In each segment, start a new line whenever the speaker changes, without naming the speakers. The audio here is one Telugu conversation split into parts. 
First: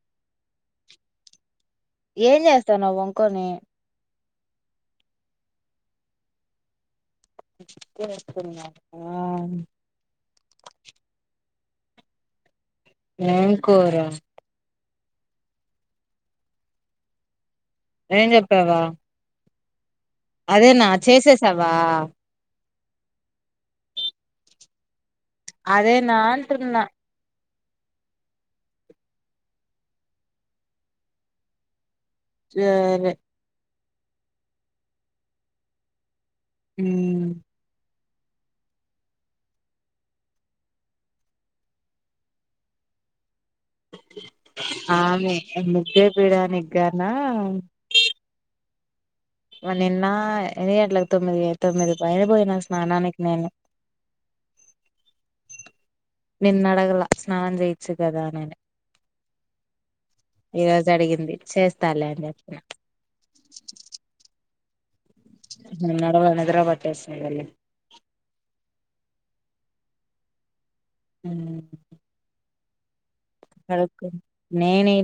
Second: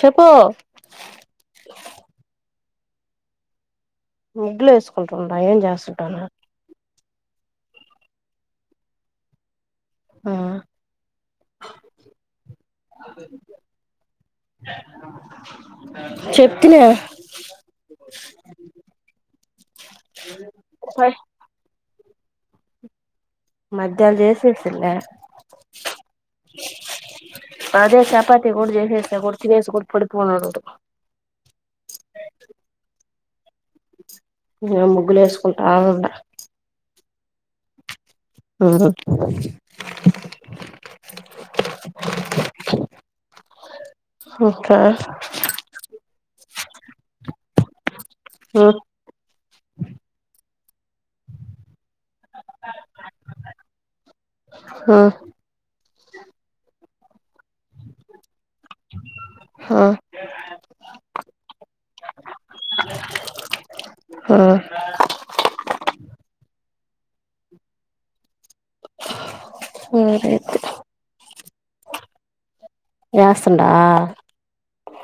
చెెప్పు
ఏం చేస్తావ్ నువ్వు వొంకొని
ముడ్లే వేసుకుంటున్నా ఏం చేస్తుంటాను
[inaudible]
ఆ ఆ
ఏం కూర
చెప్తిన
ఏం చెప్పావా అదేనా చేసేసావా
మధ్యాహ్నం చేసేసిన్లే
అదేనా అంటున్న
అదే చపాతి కూడా చేసేస్తే కూడ తినేసి కూడా పడిపోయినాడు
చరే
ఆ ముగ్గులు వేసుకుంటా ఉన్నా
మ్
ఆ హ
ఆమె ముద్దే పీడనికి కనా
ఆ
వ నిన్న ఎన్ని గంటలకు తొమ్మిది తొమ్మిది పైన పోయినా స్నానానికి నేను నిన్ను అడగలే స్నానం చేయచ్చు కదా నేను
హా
ఈ రోజు అడిగింది చేస్తా లేే అని చెప్పిన నడుమ నిదర పట్టేస్తుంది మళ్ళీ
హ మ్ [inaudible]
మ్
వాస్తుందా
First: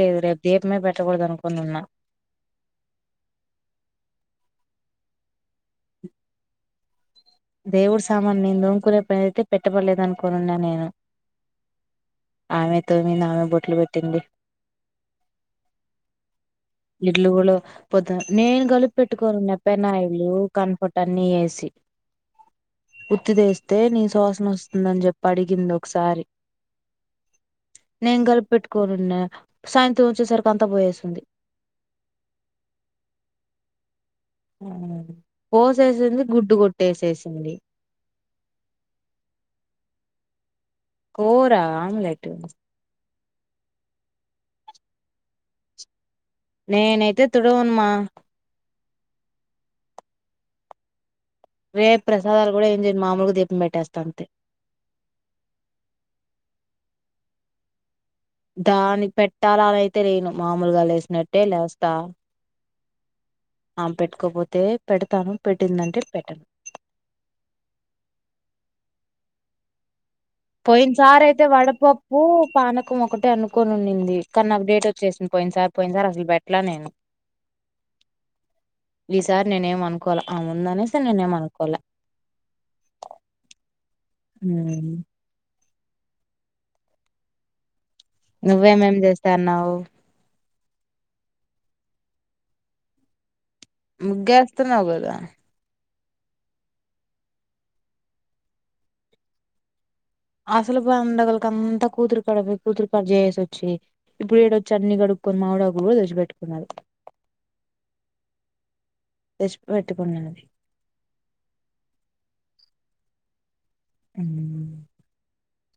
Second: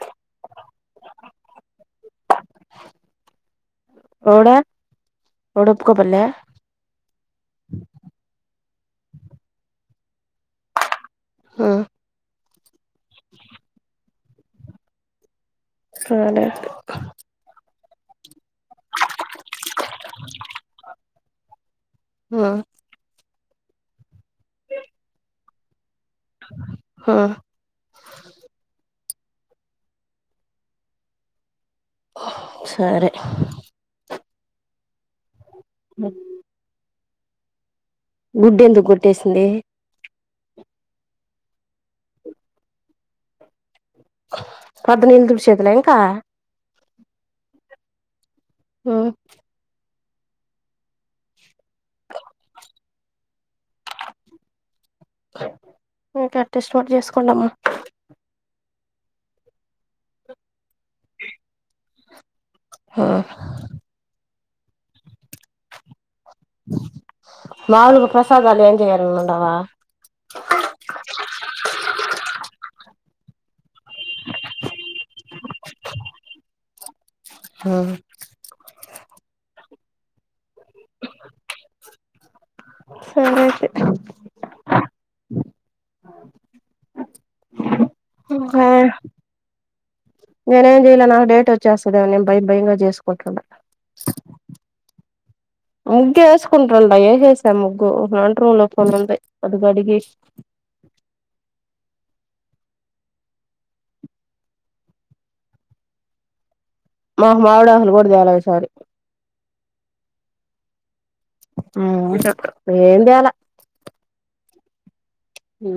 లేదు రేపు దీపమే పెట్టకూడదు అనుకుని ఉన్నా
ఎవడు ఎవడు ఒప్పుకో పనలే
దేవుడు సామాన్లులేందో కునే పని అయితే పెట్టబడలేదు అనుకొని ఉన్నా నేను
ఆ
ఆమె తోమింది ఆమె బొట్లు పెట్టింది
[inaudible]
పొద్ద నేను కలిపి పెట్టుకోని ఉన్న పెనాయిలు కంఫర్ట్ అన్నీ యేసి
ఆ
పొట్టు తెస్తే నీసు వాసన వస్తుందని చెప్పి అడిగింది ఒ ఒకసారి నేను కలిపెట్టుకోని ఉన్న సాయంత్రం వచ్చేసరికి అంత పొయ్యేసుంది
సరే
హ్ పోసేసింది. గుడ్డు కొట్టేసేసి ఏమండి
గుడ్డు ఎందుకు కొట్టేసింది.
కురా ఆమ్లెట్
పోద్దునా ఇళ్ళు తుడిచెదిలే ఇంకా
నేనయితే తుడవనుమా
ఒకే
రేపు ప్రసాదాలు కూడా ఏం చేయను మామూలుగా దీపం పెట్టేస్తా అంతే
ఒకే అట్లా ఇష్టం ఉంటే చేసుకోండమ్మా
దానికి పెట్టాలయ్యితే లేను మామూలుగా లేసినట్టే లేస్తా ఆ పెట్టుకోపోతే అయితే పెడతాను పెట్టిందంటే పెట్టను
మాములుగా ప్రసాదాలు ఏం చేయరు అంటావా
పోయిన సార్ అయితే వడపప్పు పానకం ఒకటే అను కొని ఉంది. కానీ నాకు డేట్ వోచ్చెసింది. పోయిన సారీ పోయిన సారీ అసలు బెట్ ట్లా నేను ఈ సారీ నేనేం అనుకు అనుకోల ఆ ముంద అనేసి నేనేం అనుకోల
సరే అయితే
ఉమ్.
ఆ
నువ్వేమేం చేస్తాన్నావవు.
నేనేం చేయలే నాకు డేట్ వచ్చేస్తది. నేను భయం భయంగా చేసుకుంటుండ
ముగ్గేస్త న్నవు గాదా ఆ
ముగ్గు ఏసుకుంట్రండా ఏసేసినా ముగ్గు రెండు రూంలోపన ఉంది. అటు గాడిగి
అసలు పండగలకి అంతా కూతురు కడుపి కూతురు కడు చేసోచ్చి ఇప్పుడు ఏడొచ్చి అన్ని కడుక్కొని మామిడకు కూడా తెచ్చి పెట్టుకున్నది.
మాకు మావిడకులు కూడా చాలవు విసారీ.
తెచ్చి పెట్టుకున్నది
ఏం చెయ్యాలా హ్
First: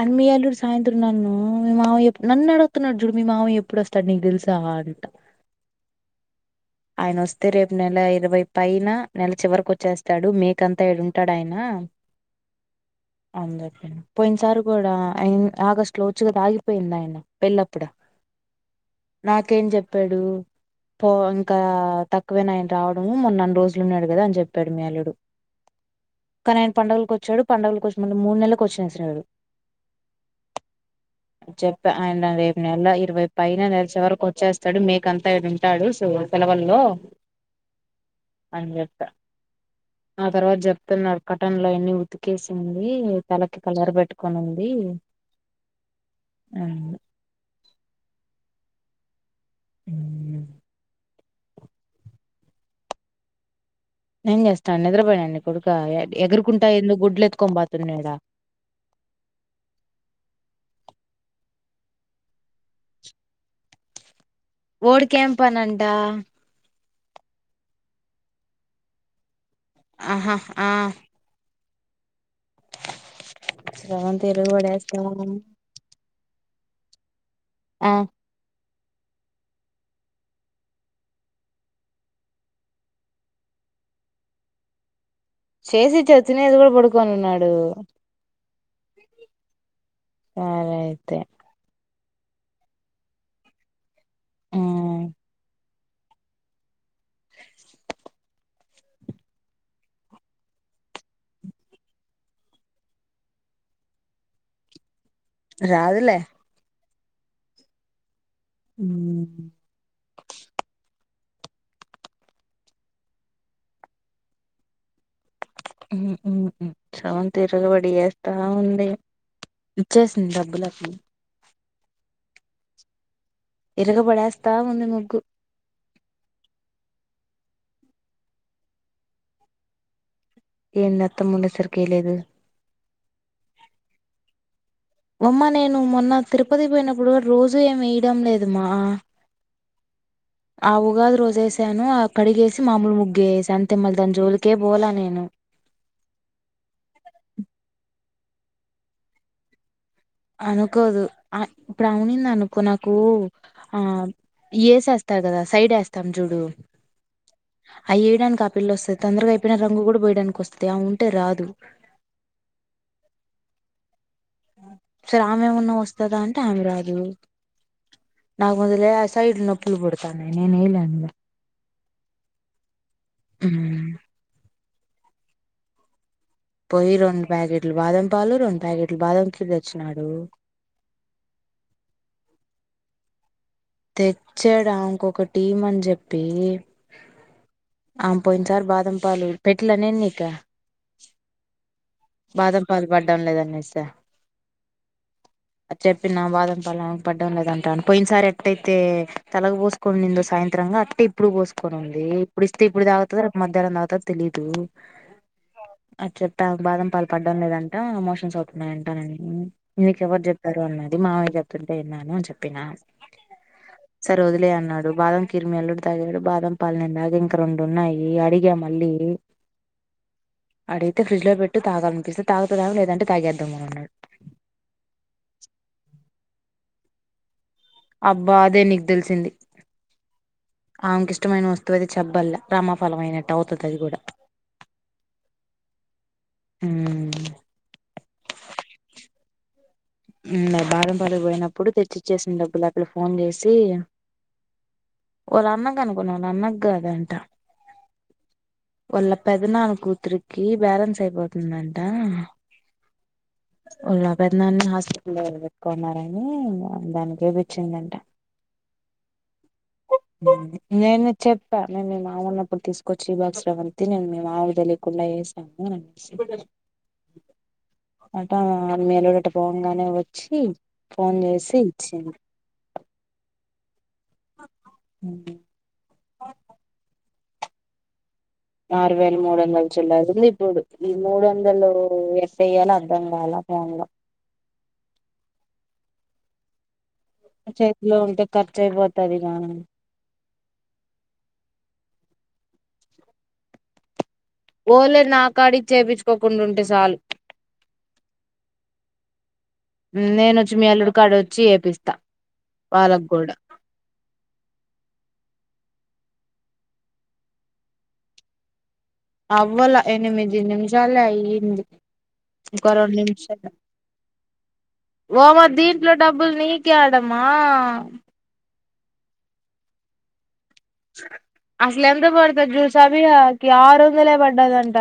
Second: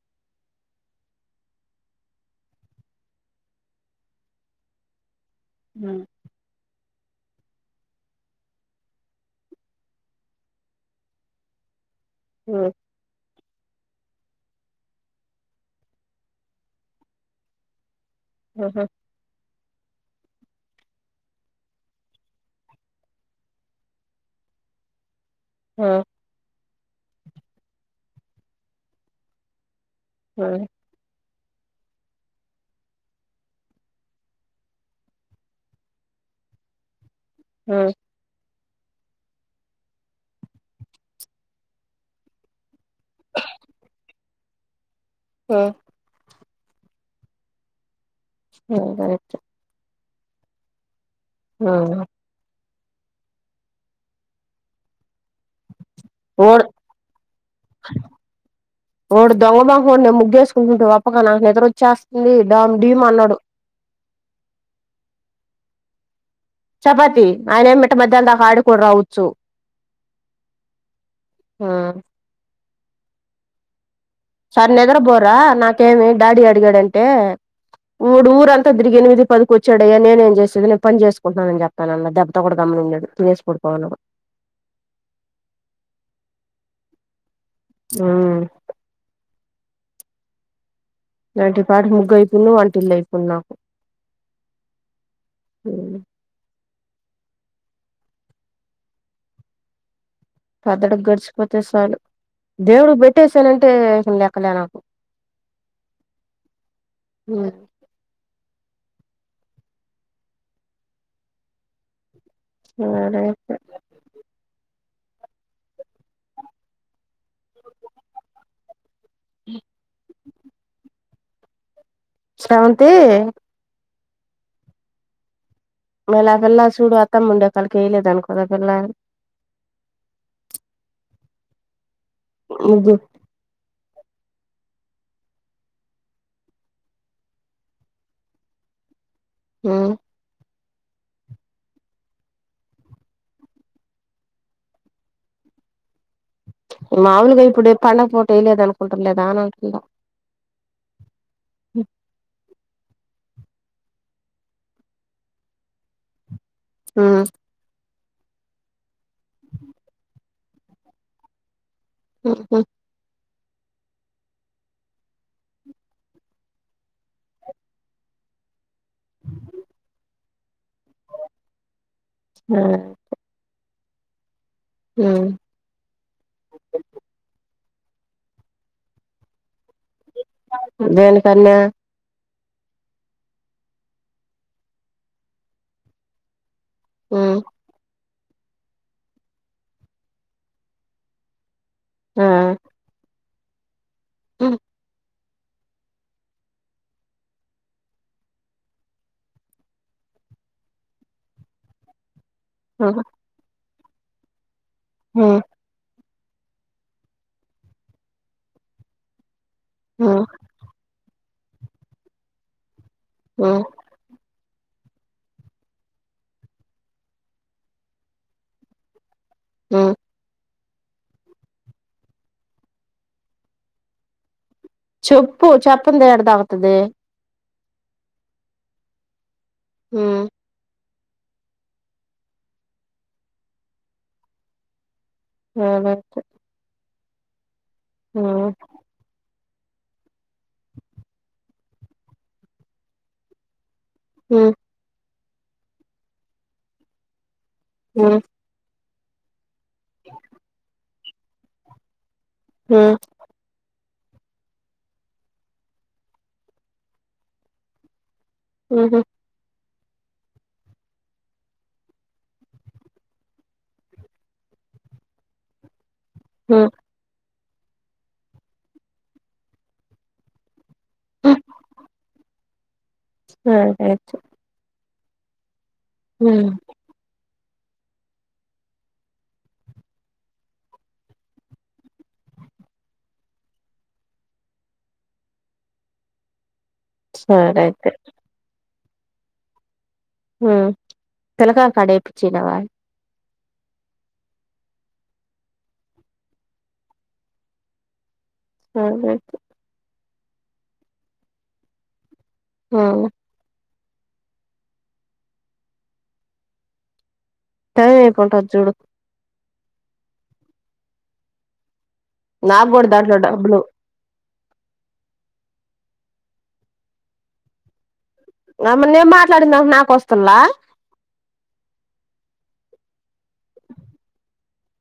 అండ్ మీ అల్లుడు సాయంత్రం నన్ను మీ మామ ఏప్పు నన్ను అడుగుతున్నాడు. చూడు మీ మామయ్యా ఎప్పుడు వోస్తాడు. నీకు దేలుసా అంట
హా
ఆయన వస్తే రేపు నెల ఇరవై పైన నెల చివరికు వోచ్చేస్తాడు. మేకంతా ఈడుంటాడు ఆయన
హ
అందుకేనా పోయిన సార్ కూడా ఆగస్టు లో వోచ్చి కదా ఆగిపోయింది. ఆయన పెళ్ళప్పుడ
ఆహా
ఇంకేం చెప్పాడు పోన్ ఇంకా తక్కువేనా ఆయన రావడం మొన్న అన్ని రోజులున్నాడు. గాదా అని చెప్పాడు మీ అల్లుడు
ఆ
కానీ ఆయన పండుగలకు వోచ్చడు పండుగలకి వోచ్చ మళ్ళ మూడు నెలలకుకి వచ్చినడు.
ఆ
చెప్ప ఆయన రేపు నెల ఇరవై పైన నిలిచే వరకు వోచ్చేస్తాడు. మేకంతా ఆయన ఉంటాడు సో పిలవల్లో
మ్మ్
అని చెప్పా ఆ తర్వాత చెప్తున్నారు కటన్లు అయన్ని ఉతికేసింది. తలకి కలర్ పెట్టుకొని ఉంది
మ్మ్
అవును
అవునా అవును
నేన్ చేస్తా నిద్రపోయాడ నీ కొడుకు
వాడు
పోతున్నాడా
వాడు దొంగ [unintelligible] ముగ్గేసుకుంటుంటావా ప్పగా నాకు నిదర వచ్చేస్తుంది డామ్ డీమ్ అన్నాడు
ఓడు కేంపనంట
చపాతి ఆయనేం మిట్ట మధ్యానం దాకా ఆడుకొని రావచ్చు
ఆహా ఆ
ఆ
స్రవంతి
సార్ నిద్ర
ఇరగబడేస్తావా
బోరా నాకేమి డాడి అ అడిగాడంటే
ఆ
ఊరు ఊరంత తిరిగి ఎనిమిది, పదికి వచ్చాడయ్యా నేను ఏం చేసేది. నేను పని చేసుకుంటున్నానని చెప్తాన అన్న దెబ్బతో కూడా గమ్మనున్నాడు తినేసి పడుకో పడుకున్నాడు
చేసి ఇచ్చాను తినేసి కూడా పడుకొని ఉన్నాడు
మ్మ్
సరే అయి
నాంటీ పాడును కైపును ఆంటీ లేకున్నా
మ్
మ్మ్ పెద్దడు గడిచిపోతే చాలు దేవుడు పెట్టేసానంటే లెక్కలే నాకు
రాదులే
వునా
మ్మ్
సరే అయితే
మ్మ్ మ్మ్ మ్మ్ తిరగబడి చేత్తా ఉంది అ ఇచ్చేసింది డబ్బులు అన్ని
స్రవంతి
తిరగబడేస్తా ఉంది ముగ్గు
మల్లా ఆ పిల్లా చూడు అత్తమ్ము ఉండే కడికి ఎయిలేదు అనుకోదా ఆ పిల్ల
ఏంది అత్తమ్మ ఉండేసరికి ఏంలేదు
ముగ్గు
అమ్మ, నేను మొన్న తిరుపతి పోయినప్పుడు కూడా రోజూ ఏమి వేయడం లేదమ్మా
మ్మ్
ఆ ఉగాది రోజేసాను ఆ కడిగేసి మామూలు ముగ్గేయేసి అంతే మా దాని జోలికే పోలే నేను
మాములుగా ఇప్పుడే పండగా పూట ఎయ్యలేదు అనుకుంటలేదా అని అంటున్నా
అనుకోదు ఆ ఇప్పుడువునింద నాకు ఆ వేసేస్తారు కదా సైడ్ వేస్తాం చూడు
ఉమ్
అయ్యేడానికి ఆపిల్లి వస్తుంది తొందరగా అయిపోయి రంగు కూడా పోయడానికి వస్తంది తే ఉంటే రాదు
ఆహా
సరే ఆమె ఏమన్నా వస్తాదా అంటే ఆమె రాదు నాకు ముందలే ఆ సైడ్ నొప్పులు పుడుతున్నాయి నేను [unintelligible]
ఆమ్
పోయి రెండు పాకెట్ బాదం పాలు రెండు ప్యాకెట్లు బాదం ఖిరూ తెచ్చినాడు
దేనికన్నా
తెచ్చాడా ఇంకొక టీమ్ అని చెప్పి
హ
ఆ పోయింది సార్ బాదంపలు పెట్ల నేను నీక
ఆ
బాదం పల్ బ ఇడం లేదు అనేసి
[unintelligible]
అ చెప్పి నా బాదం పాల పడ్డం లేదంటా అను పోయినసారి అట్ట అయితే తలగ పోసుకొని నిందో సాయంత్రంగా అట్టే ఇప్పుడు పోసుకొని ఉంది ఇప్పుడు ఇస్తే ఇప్పుడు తాగుతుంది లేక పోతే రేపు మధ్యా్యం అంత తెలీదు
హ
అ చెప్పా బాదం పాలు పడ్డం లేదంటా మోషన్స్ అవుతున్నాయి అంటానని మీీకెవరు చెప్పారు అన్నారు అది మామాయ చెపుతుంటే విన్నాను అని చెప్పిన
ఉమ్
సరే వదిలే అన్నాడు బాద కిమి అల్లుడు తగడు బాద పాలు నేను తాగ ఇంకా రెండు ఉన్నాయి అడిగా మళ్ళీ
ఆ
అడితే ఫ్రిడ్జ్ లో పెట్టు తాగానిపిస్తే తాగుతున్నాం లేదంటే తాగేద్దామనిన్నాడు
చెప్పు చెప్పుంత ఎడదగుతుది
అబ్బా అదే నీకు తెలిసింది
ఉ
అంకిష్టమైన వస్తువు అది చెబ్బల్ల రమాఫలంమయిైనట్టు అవుతుంది అది కూడా
అ అ
హ
ఆ
మరి బాదం పాలపోయినప్పుడు తెచ్చిచ్చేసిన డబ్బులు అక్కడ ఫోన్ చేసి
హ
వాళ్ళ అన్నగ అనుకున్నా వాళ్ళ అన్న కి కాదంట
ఆ
వాళ్ళ [unintelligible] నాలుగు కూతురుకి బాలన్స్ అయిపోతుందంట.
ఊ
ఉన్న పెదనాన్న మస్త్ పెట్టుకున్నారని దానికే పచ్చిందంట
ఉహ
నేను చెప్పా మేము మీ మామిన్నప్పుడు తీసుకొచ్చి ఈ బాక్స్లవంతి నేను మీ మామిలు తెలియకుండా ఇస్తాను. సి
ఉమ్
అట్టా మేలోడట్ట పో తెంగానే వచ్చి ఫోన్ చేసి ఇచ్చింది.
అయితే
హ [unintelligible]
ఊ
ఆరు వేల మూడు వందలు చిల్లర ఇప్పుడు ఈ మూడు వందలు ఎట్ల వెయాలో అర్ధం కాలా ఫోన్ లో.
సరే అయితే
చేతిలో ఉంటే ఖర్చు అయిపోత తవిగానం
ఉ తెలగా కడపుచ్చీ నవాల్
ఓల నాకాడి చేపించుకోకుండాంటే చాలు
ఆ హు
నేను వచ్చి మీ అల్లుడి కాడ వచ్చి చేపిస్తా.
ఉమ్
పాలగగోడ
సైయిపోంట జూడు
అవ్వల ఎనిమిది నిమిషాలే అయ్యంది.
నాకు కూడా దాంట్లో డబ్బులు
ఓమా దీంట్లో డబ్బులు నీకే ఆడమా
అమ నేం మాట్లాడిందాం నాకు వస్తులా
అసలు ఎంత పడుతుంది జ్యూస్ అవికి ఆరు వందలే పడ్డాదంట.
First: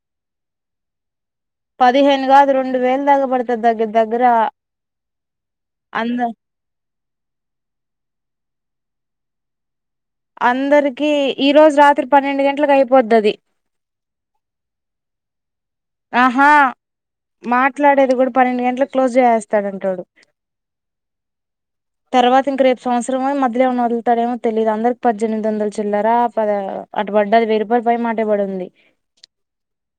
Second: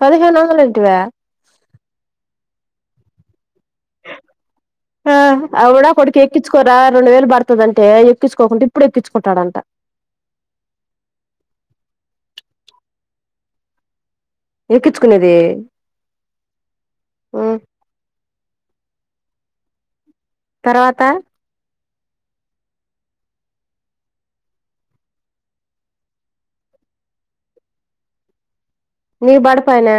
పదిహేను వందలు అంటివ
రె వల్దగ పడు
ఆ అవుడా
అంద
కొడ్కి ఎక్కిచ్చకోరా రెండు వేలు బర్తదంటే ఎక్కిచ్చకోకుంట. ఇప్పుడు ఎక్కించుకుంటాడంట
అందరికీ ఈరోజు రాత్రి పన్నెండు గంటలకు అయిపోద్దది.
ఎక్కించుకునేది.
ఆహా
ఉమ్
మాట్లాడేది కూడా పన్నెండు గంటలకు క్లోజ్ చేేస్తాడుంటాడు
తర్వాత
తర్వాత ఇంక రేపు సంవత్సరం మధ్యలో ఏమో వదులుతాడేమో తెలియదు. అందరికి పద్దెనిమిది వందలు చిల్లరా అటు పడ్డ అది వెయ్యి రూపాయలు పై మాటే పడి ఉంది.
నీ పడతాయినే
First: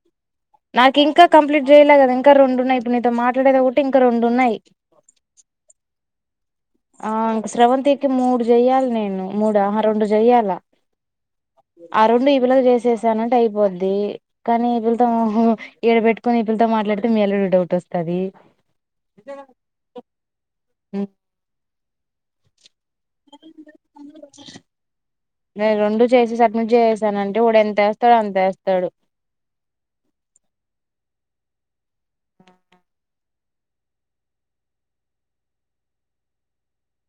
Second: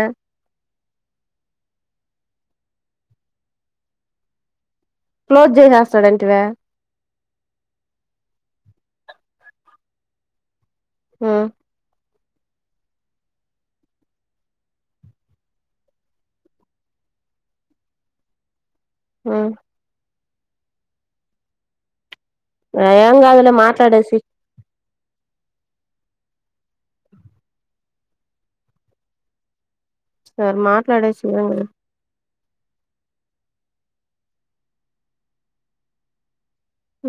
నాకు ఇంకా కంప్లీట్ చేయలే కదా ఇంకా రెండున్నాయి. ఇప్పుడు నీతో మాట్లాడేదా ఒకటి ఇంకా రెండు ఉన్నాయి.
క్లోజ్ చేసేస్తా తాడు అంటివ
ఆ ఇంక శ్రవంతి కి మూడు చెయ్యాలి నేను మూడు ఆహా రెండు చెయ్యాలా
ఉమ్
ఆ రెండు పిల్లలు చేసేసానంటే అయిపోద్ది కానీ పిలతం ఇడబెట్టుకొని ఇపులతో మాట్లాడితే మీ అల్లుడికి డౌట్ వస్తాది
ఆ
హ
ఏం కాదులే మాట్లాడేసి
నేను రెండు చేసి సబ్మిట్ చేసానంటే వాడు ఎంత వేస్తాడు అంత వేస్తాడు
సరే మాట్లాడేసి రా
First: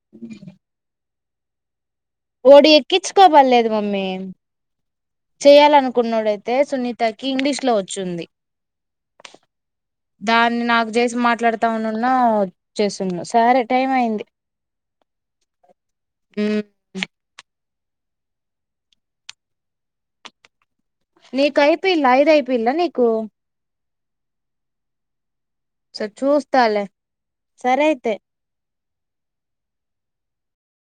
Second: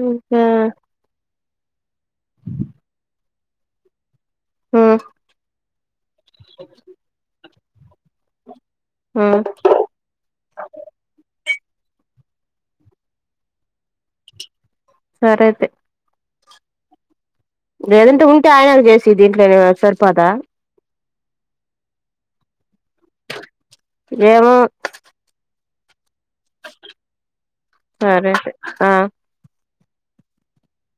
ఉ సరే
ఓడి ఎక్కించుకోమనలేదు మమ్మీ
ఉమ్
చెయాలనుకున్నాడయితే సునీతకి ఇంగ్లీష్ క్లోజ
ఉమ్
దాన్ని నాకు చేసి మాట్లాడు టౌనున్నా వచ్చేసు సరే టైం అయింది
సరే అయితే
[unintelligible] [unintelligible]
లేదంటే ఉంటే ఆయన చేసి దీంట్లోనే సరిపోదా
నీకు అయిపోయిందా ఐదు అయిపోయిందా నీకు
ఏేముో
స చూస్తాలే సరే అయితే